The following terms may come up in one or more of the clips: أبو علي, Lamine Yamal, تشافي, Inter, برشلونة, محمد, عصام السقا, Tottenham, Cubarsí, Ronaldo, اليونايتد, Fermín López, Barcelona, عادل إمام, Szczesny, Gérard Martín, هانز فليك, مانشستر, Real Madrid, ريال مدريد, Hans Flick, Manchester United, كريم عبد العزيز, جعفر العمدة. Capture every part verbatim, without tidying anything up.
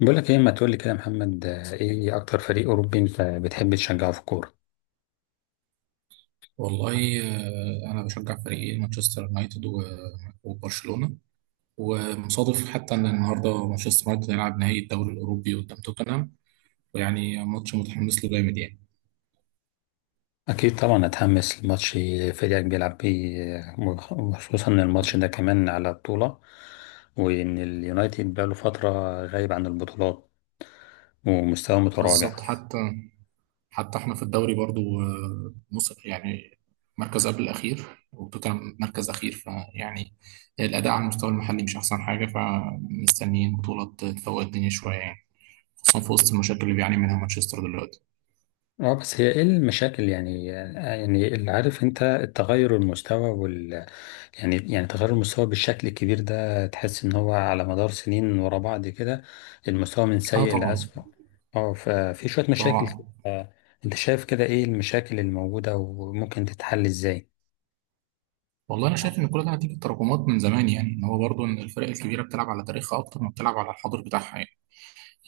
بقولك ايه؟ ما تقولي كده يا محمد. آه، ايه اكتر فريق اوروبي انت بتحب تشجعه في الكوره؟ والله آه، أنا بشجع فريقين مانشستر يونايتد و- وبرشلونة. ومصادف حتى إن النهاردة مانشستر يونايتد هيلعب نهائي الدوري الأوروبي قدام توتنهام، ويعني ماتش متحمس له جامد يعني. اكيد طبعا اتحمس لماتش فريقك بيلعب بيه، آه، وخصوصا ان الماتش ده كمان على بطوله، وان اليونايتد بقاله فتره غايب عن البطولات ومستواه متراجع. بالظبط. حتى حتى إحنا في الدوري برضو، آه، نص يعني مركز قبل الأخير، وتوتنهام مركز أخير فيعني الأداء على المستوى المحلي مش أحسن حاجة، فمستنيين بطولة تفوق الدنيا شوية يعني، خصوصا في وسط المشاكل اللي بيعاني منها مانشستر دلوقتي. اه، بس هي ايه المشاكل؟ يعني آه، يعني اللي عارف انت التغير المستوى، يعني يعني تغير المستوى بالشكل الكبير ده، تحس ان هو على مدار سنين ورا بعض كده المستوى من اه، سيء طبعا لأسوأ. اه، ففي شوية مشاكل كده. طبعا. آه، انت شايف كده ايه المشاكل الموجودة وممكن تتحل ازاي؟ والله انا شايف ان كل ده نتيجه تراكمات من زمان، يعني ان هو برضه ان الفرق الكبيره بتلعب على تاريخها اكتر ما بتلعب على الحاضر بتاعها يعني.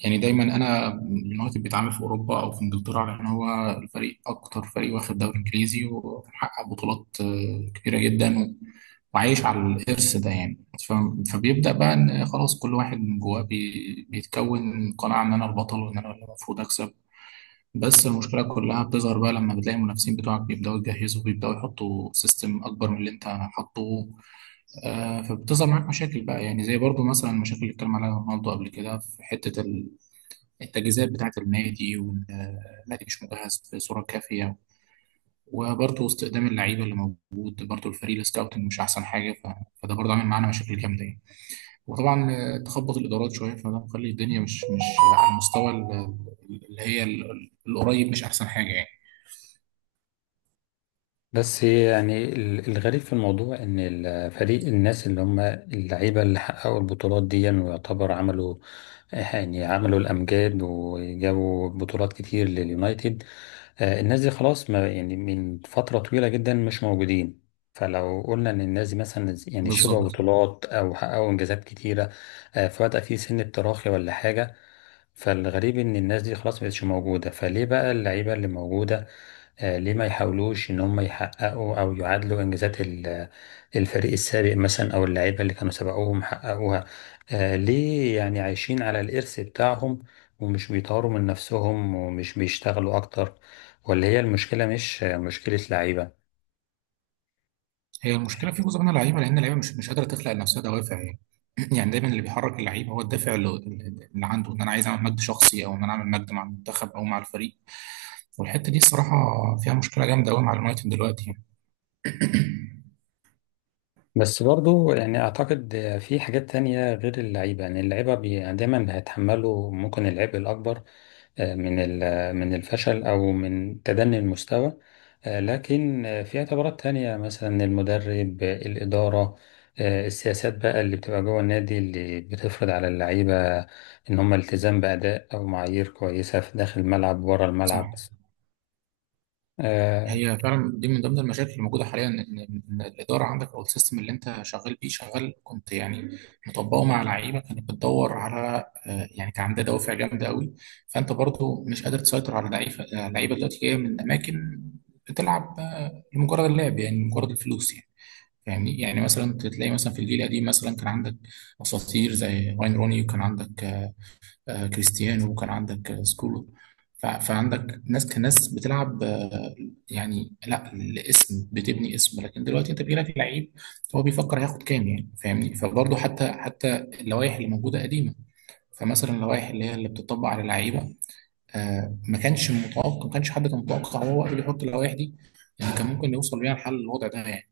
يعني دايما انا اليونايتد بيتعامل في اوروبا او في انجلترا، لان هو الفريق اكتر فريق واخد دوري انجليزي ومحقق بطولات آه، كبيره جدا و- وعايش على الارث ده يعني. ف- فبيبدا بقى ان خلاص كل واحد من جواه بي- بيتكون قناعه ان انا البطل وان انا اللي المفروض اكسب. بس المشكلة كلها بتظهر بقى لما بتلاقي المنافسين بتوعك بيبدأوا يجهزوا، بيبدأوا يحطوا سيستم أكبر من اللي أنت حاطه. آه، فبتظهر معاك مشاكل بقى، يعني زي برضو مثلا المشاكل اللي اتكلم عليها رونالدو قبل كده في حتة ال- التجهيزات بتاعة النادي، وإن آه، النادي مش مجهز بصورة كافية. وبرضو استخدام اللعيبة اللي موجود، برضو الفريق السكاوتنج مش أحسن حاجة ف... فده برضو عامل معانا مشاكل جامدة يعني. وطبعا آه، تخبط الإدارات شوية، فده مخلي الدنيا مش مش على المستوى ال- اللي هي ال- القريب مش أحسن حاجة يعني. بس يعني ال- الغريب في الموضوع ان الفريق، الناس اللي هم اللعيبه اللي حققوا البطولات دي ويعتبر عملوا، يعني عملوا الامجاد وجابوا بطولات كتير لليونايتد، آه، الناس دي خلاص ما يعني من فتره طويله جدا مش موجودين. فلو قلنا ان الناس دي مثلا يعني شبعوا بالظبط. بطولات او حققوا انجازات كتيره، آه، فبدا في سن التراخي ولا حاجه، فالغريب ان الناس دي خلاص مبقتش موجوده، فليه بقى اللعيبه اللي موجوده آه، ليه ما يحاولوش ان هم يحققوا او يعادلوا انجازات ال- الفريق السابق مثلا او اللعيبه اللي كانوا سبقوهم حققوها؟ آه، ليه يعني عايشين على الارث بتاعهم ومش بيطوروا من نفسهم ومش بيشتغلوا اكتر؟ ولا هي المشكله مش آه، مشكله لعيبه؟ هي المشكله في جزء من اللعيبه، لان اللعيبه مش مش قادره تخلق لنفسها دوافع يعني. يعني دايما اللي بيحرك اللعيب هو الدافع اللي, اللي عنده ان انا عايز اعمل مجد شخصي، او ان انا اعمل مجد مع المنتخب او مع الفريق، والحته دي الصراحه فيها مشكله جامده قوي مع اليونايتد دلوقتي يعني. بس برضو يعني اعتقد آه، في حاجات تانية غير اللعيبه، يعني اللعيبه بي- دايما هيتحملوا ممكن العبء الاكبر من ال- من الفشل أو من تدني المستوى، آه، لكن آه، في اعتبارات تانية مثلا المدرب، آه، الإدارة، آه، السياسات بقى اللي بتبقى جوه النادي اللي بتفرض على اللعيبة إن هم التزام بأداء أو معايير كويسة في داخل الملعب وبره صح. الملعب. آه، هي فعلا دي من ضمن المشاكل اللي موجوده حاليا، ان إن إن الاداره عندك او السيستم اللي انت شغال بيه شغال، كنت يعني مطبقه مع لعيبه كانت بتدور على، آه، يعني كان عندها دوافع جامده قوي. فانت برضو مش قادر تسيطر على لعيبه لعيبه دلوقتي جايه من اماكن بتلعب آه، لمجرد اللعب، يعني مجرد الفلوس يعني. فاهمني. يعني مثلا تلاقي مثلا في الجيل القديم مثلا كان عندك اساطير زي واين روني، وكان عندك آه، آه، كريستيانو، وكان عندك آه، سكولو. ف- فعندك ناس كناس بتلعب، آه، يعني لا الاسم بتبني اسم. لكن دلوقتي انت بيجيلك لعيب هو بيفكر هياخد كام يعني، فاهمني. فبرضه حتى حتى اللوائح اللي موجوده قديمه، فمثلا اللوائح اللي هي اللي بتطبق على اللعيبه، آه، ما كانش متوقع ما كانش حد كان متوقع هو وقت بيحط اللوائح دي ان كان ممكن يوصل بيها لحل الوضع ده يعني.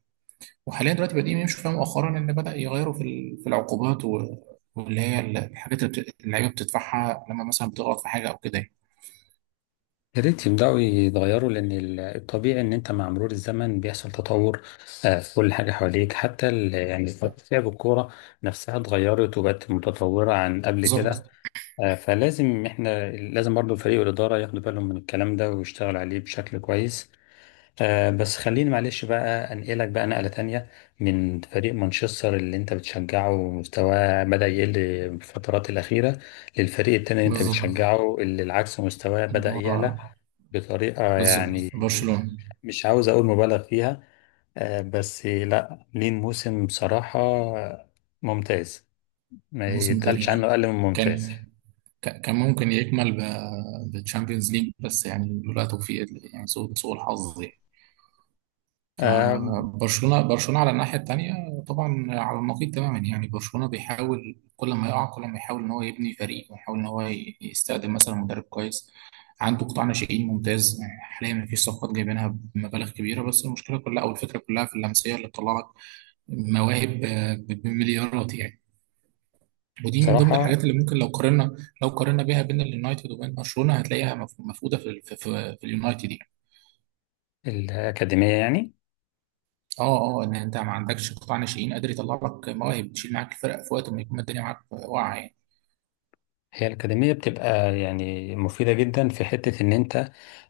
وحاليا دلوقتي بادئين يمشوا فيها مؤخرا، ان بدا يغيروا في ال- في العقوبات و- واللي هي ال- الحاجات اللي بت- اللعيبه بتدفعها لما مثلا بتغلط في حاجه او كده يعني. يا ريت يبدأوا يتغيروا، لأن ال- الطبيعي إن أنت مع مرور الزمن بيحصل تطور آه، في كل حاجة حواليك، حتى ال- يعني طريقة لعب الكورة نفسها اتغيرت وبقت متطورة عن قبل كده. بالظبط. آه، فلازم احنا، لازم برضو فريق الإدارة ياخدوا بالهم من الكلام ده ويشتغلوا عليه بشكل كويس. آه، بس خليني معلش بقى أنقلك بقى نقلة تانية، من فريق مانشستر اللي انت بتشجعه ومستواه بدأ يقل الفترات الأخيرة، للفريق التاني اللي انت بالظبط. بتشجعه اللي العكس مستواه بدأ يعلى هو بطريقة بالظبط يعني برشلونه. مش عاوز أقول مبالغ فيها، آه، بس لا، لين موسم بصراحة ممتاز، ما موسم يتقالش عنه تاريخي أقل من ممتاز. كان. ك- كان ممكن يكمل ب- بالتشامبيونز ليج، بس يعني لولا توفيق ال- يعني سوء سوء الحظ يعني. آه، فبرشلونة برشلونة على الناحية التانية طبعا على النقيض تماما يعني. برشلونة بيحاول كل ما يقع، كل ما يحاول ان هو يبني فريق ويحاول ان هو ي- يستخدم مثلا مدرب كويس، عنده قطاع ناشئين ممتاز. يعني حاليا مفيش صفقات جايبينها بمبالغ كبيرة، بس المشكلة كلها او الفكرة كلها في اللمسية اللي بتطلع لك مواهب، آه، ب- بمليارات يعني. ودي من ضمن بصراحة الحاجات اللي ممكن لو قارنا لو قارنا بيها بين اليونايتد وبين برشلونة، هتلاقيها مف- مفقودة في في, في, في اليونايتد. الأكاديمية يعني، اه اه، ان انت ما عندكش قطاع ناشئين قادر يطلع لك مواهب تشيل معاك الفرق في وقت ما يكون الدنيا معاك واقعه يعني. هي الأكاديمية بتبقى يعني مفيدة جدا في حتة إن أنت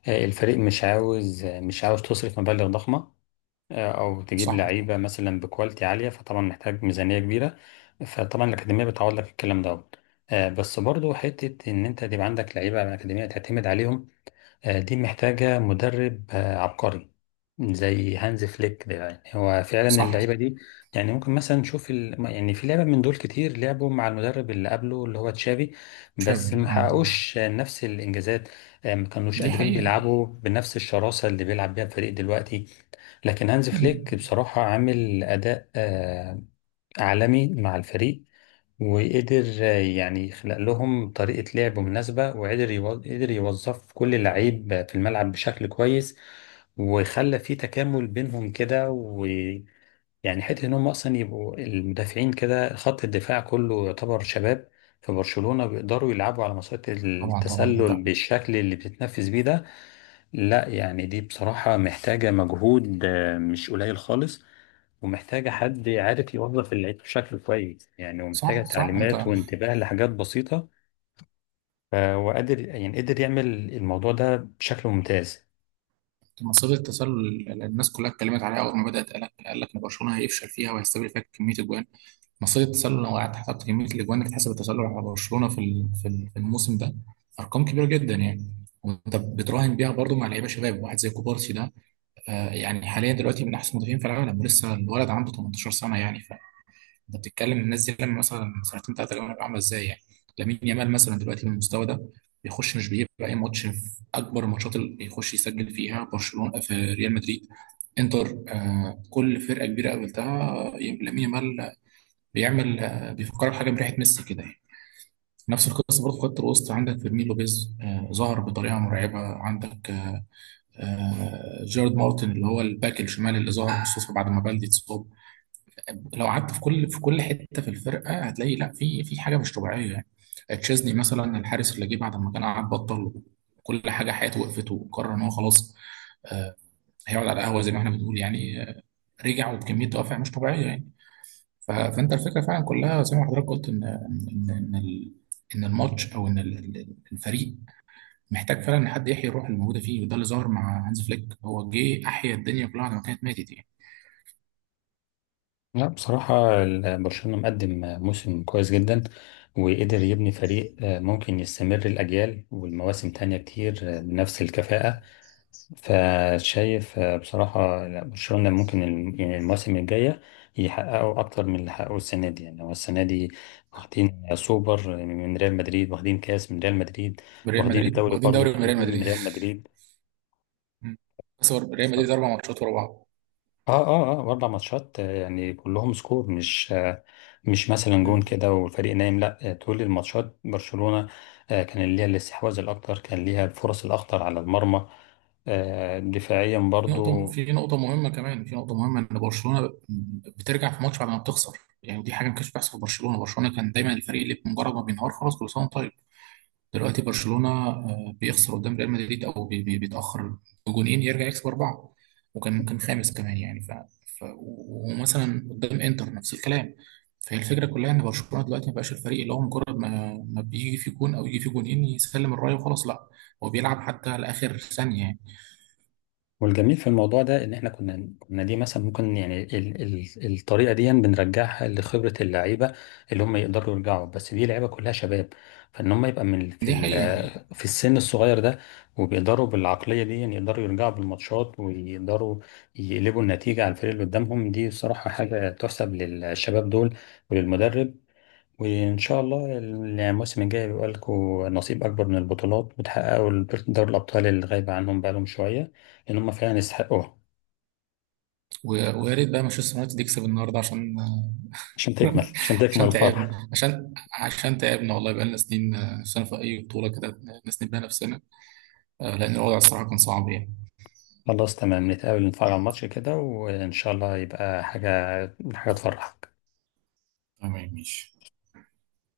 آه، الفريق مش عاوز، آه، مش عاوز تصرف مبالغ ضخمة آه، أو تجيب صح لعيبة مثلا بكواليتي عالية، فطبعا محتاج ميزانية كبيرة، فطبعا الأكاديمية بتعوض لك الكلام ده. آه، بس برضو حتة إن أنت تبقى عندك لعيبة على الأكاديمية تعتمد عليهم، آه، دي محتاجة مدرب آه، عبقري زي هانز فليك ده، يعني هو فعلا اللعيبة صح. دي، يعني ممكن مثلا نشوف ال... يعني في لعبة من دول كتير لعبوا مع المدرب اللي قبله اللي هو تشافي، شايف. بس ما اه. حققوش آه، نفس الإنجازات. آه، ما كانوش دي قادرين حقيقه. بيلعبوا بنفس الشراسة اللي بيلعب بيها الفريق دلوقتي. لكن هانز مم. فليك بصراحة عامل أداء آه، عالمي مع الفريق، وقدر آه، يعني يخلق لهم طريقة لعب مناسبة، وقدر يوظ- قدر يوظف كل لعيب في الملعب بشكل كويس، وخلى في تكامل بينهم كده، ويعني حتة ان هم اصلا يبقوا المدافعين كده، خط الدفاع كله يعتبر شباب في برشلونة، بيقدروا يلعبوا على مسارات طبعا طبعا. انت التسلل بالشكل اللي بتتنفذ بيه ده. لا يعني دي بصراحة محتاجة مجهود آه، مش قليل خالص، ومحتاجة حد عارف يوظف العيد بشكل كويس يعني، ومحتاجة صح صح. انت تعليمات وانتباه لحاجات بسيطة، آه، وقادر، يعني قدر يعمل الموضوع ده بشكل ممتاز. أنت مصيدة التسلل اللي الناس كلها اتكلمت عليها اول ما بدات، قال لك قال لك ان برشلونه هيفشل فيها وهيستقبل فيها كميه اجوان. مصيدة التسلل، لو قعدت حسبت كميه الاجوان اللي اتحسب التسلل على برشلونه في ال- في ال- في الموسم ده، ارقام كبيره جدا يعني. وانت بتراهن بيها برضو مع لعيبه شباب واحد زي كوبارسي ده. آه، يعني حاليا دلوقتي من احسن مدافعين في العالم، ولسه الولد عنده تمنتاشر سنه يعني. فانت بتتكلم الناس دي لما مثلا سنتين ثلاثه اللي عامله ازاي يعني. لامين يامال مثلا دلوقتي بالمستوى ده بيخش، مش بيبقى اي ماتش في اكبر الماتشات اللي بيخش يسجل فيها برشلونه، في ريال مدريد، انتر، آه كل فرقه كبيره قابلتها لامين يامال بيعمل، آه بيفكرك حاجه بريحه ميسي كده يعني. نفس القصه برضه في خط الوسط عندك فيرمين لوبيز، آه ظهر بطريقه مرعبه. عندك آه، آه، جارد مارتن اللي هو الباك الشمال اللي ظهر خصوصا بعد ما بلدي اتصاب. لو قعدت في كل في كل حته في الفرقه هتلاقي لا في في حاجه مش طبيعيه يعني. تشيزني مثلا الحارس اللي جه بعد ما كان قعد بطل كل حاجه حياته، وقفت وقرر ان هو خلاص آه، هيقعد على القهوه زي ما احنا بنقول يعني. آه، رجع وبكميه دوافع مش طبيعيه يعني. ف- فانت الفكره فعلا كلها زي ما حضرتك قلت ان ان ان إن ال- إن الماتش او ان ال- ال- الفريق محتاج فعلا حد يحيي الروح اللي موجوده فيه، وده اللي ظهر مع هانز فليك، هو جه احيا الدنيا كلها بعد ما كانت ماتت يعني. لا بصراحة ال- برشلونة مقدم آه، موسم كويس جدا، وقدر يبني فريق آه، ممكن يستمر الأجيال والمواسم تانية كتير آه، بنفس الكفاءة. فشايف آه، بصراحة لا، برشلونة ممكن الم- يعني المواسم الجاية يحققوا أكتر من اللي حققوه السنة دي. يعني هو السنة دي واخدين سوبر من ريال مدريد، واخدين كاس من ريال مدريد، بريال واخدين مدريد الدوري واخدين برضه دوري من خلينا ريال نقول من مدريد ريال مدريد. مم. بس هو ريال ف- مدريد اربع ماتشات ورا بعض. اه اه اه أربع ماتشات، آه، يعني كلهم سكور مش آه، مش مثلا جون مم. كده والفريق نايم، لا آه، طول الماتشات برشلونة آه كان ليها الاستحواذ الأكتر، كان ليها الفرص الأخطر على المرمى، آه، دفاعيا في نقطه برضو. في نقطه مهمه كمان في نقطه مهمه ان برشلونه بترجع في ماتش بعد ما بتخسر، يعني دي حاجه ما كانتش بتحصل في برشلونه برشلونه كان دايما الفريق اللي بمجرد ما بينهار خلاص كل سنه وانت طيب. دلوقتي برشلونة آه، بيخسر قدام ريال مدريد أو بي- بي- بيتأخر بجونين يرجع يكسب أربعة، وكان ممكن خامس كمان يعني ف... ف... ومثلا قدام إنتر نفس الكلام. فهي الفكرة كلها إن برشلونة دلوقتي ما بقاش الفريق اللي هو مجرد ما ما بيجي في جون أو يجي في جونين يسلم الراية وخلاص، لا هو بيلعب حتى لآخر ثانية يعني. والجميل في الموضوع ده ان احنا كنا كنا دي مثلا ممكن يعني ال ال الطريقه دي بنرجعها لخبره اللعيبه، اللي هم يقدروا يرجعوا، بس دي لعيبه كلها شباب، فان هم يبقى من في دي حقيقة. ال- في السن الصغير ده وبيقدروا بالعقليه دي، يعني يقدروا يرجعوا بالماتشات ويقدروا يقلبوا النتيجه على الفريق اللي قدامهم، دي بصراحه حاجه تحسب للشباب دول وللمدرب. وإن شاء الله الموسم الجاي بيبقى لكم نصيب أكبر من البطولات، وتحققوا الب- دوري الأبطال اللي غايبة عنهم بقالهم شوية، لأن هم فعلا يستحقوها. و... ويا ريت بقى مانشستر يونايتد يكسب النهاردة عشان عشان تكمل، عشان تكمل عشان الفرح. تعبنا عشان عشان تعبنا والله بقالنا سنين، آه، سنة في أي بطولة كده نسند بيها نفسنا. آه، لأن الوضع الصراحة كان صعب يعني. خلاص تمام، نتقابل نتفرج على الماتش كده، وإن شاء الله يبقى حاجة، حاجة تفرحك. تمام ماشي.